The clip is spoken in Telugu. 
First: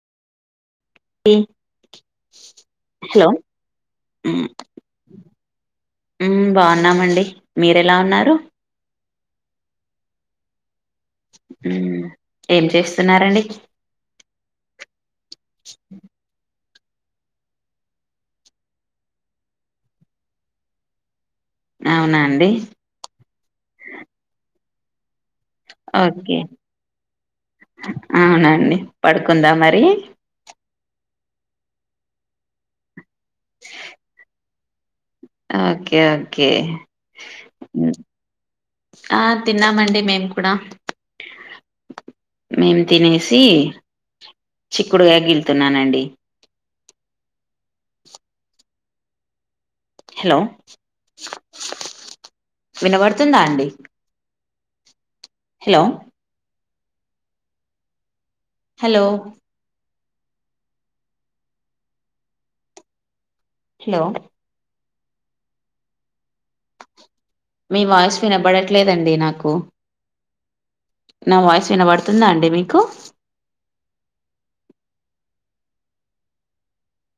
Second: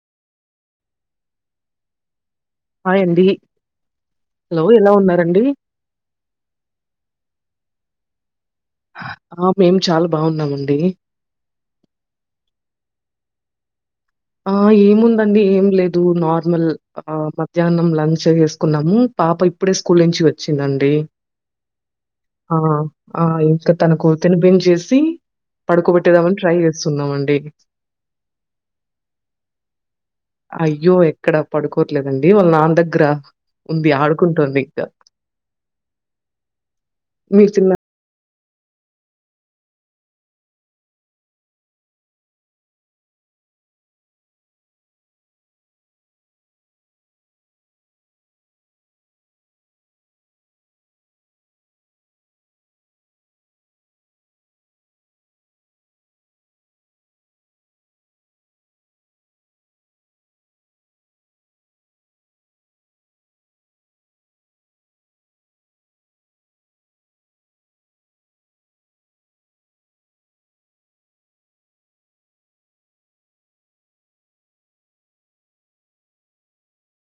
హాయ్ అండి. Hello hello! ఎలా ఉన్నారండి? హ్మ్ బాగున్నామండి మీరెలా ఉన్నారు ఆ మేము చాలా బాగున్నామండి. ఉమ్ ఏం చేస్తున్నారండి? ఆ ఏముందండి ఏం లేదు, నార్మల్ ఆ మధ్యాహ్నం లంచ్ వేసుకున్నం. పాప ఇప్పుడే స్కూల్ నుంచి వచ్చిందండి. అవునా అండి ఆ ఆ ఇంకా తనకు తినిపించేసి పడుకోబెట్టేదామని ఓకే ట్రై చేస్తున్నామండి అవునండి పడుకుందా మరి అయ్యో ఎక్కడ పడుకోవట్లేదండి వాళ్ళ నాన్న దగ్గర ఉంది ఆడుకుంటుంది ఇంకా ఓకే ఓకే మీరు తిన్న మ్మ్. ఆ తిన్నామండి మేము కూడా మేము తినేసి చిక్కుడుకాయ గిళ్తున్నానండి హలో వినబడుతుందా అండి హలో హలో హలో మీ వాయిస్ వినబడట్లేదండి నాకు నా వాయిస్ వినబడుతుందా అండి మీకు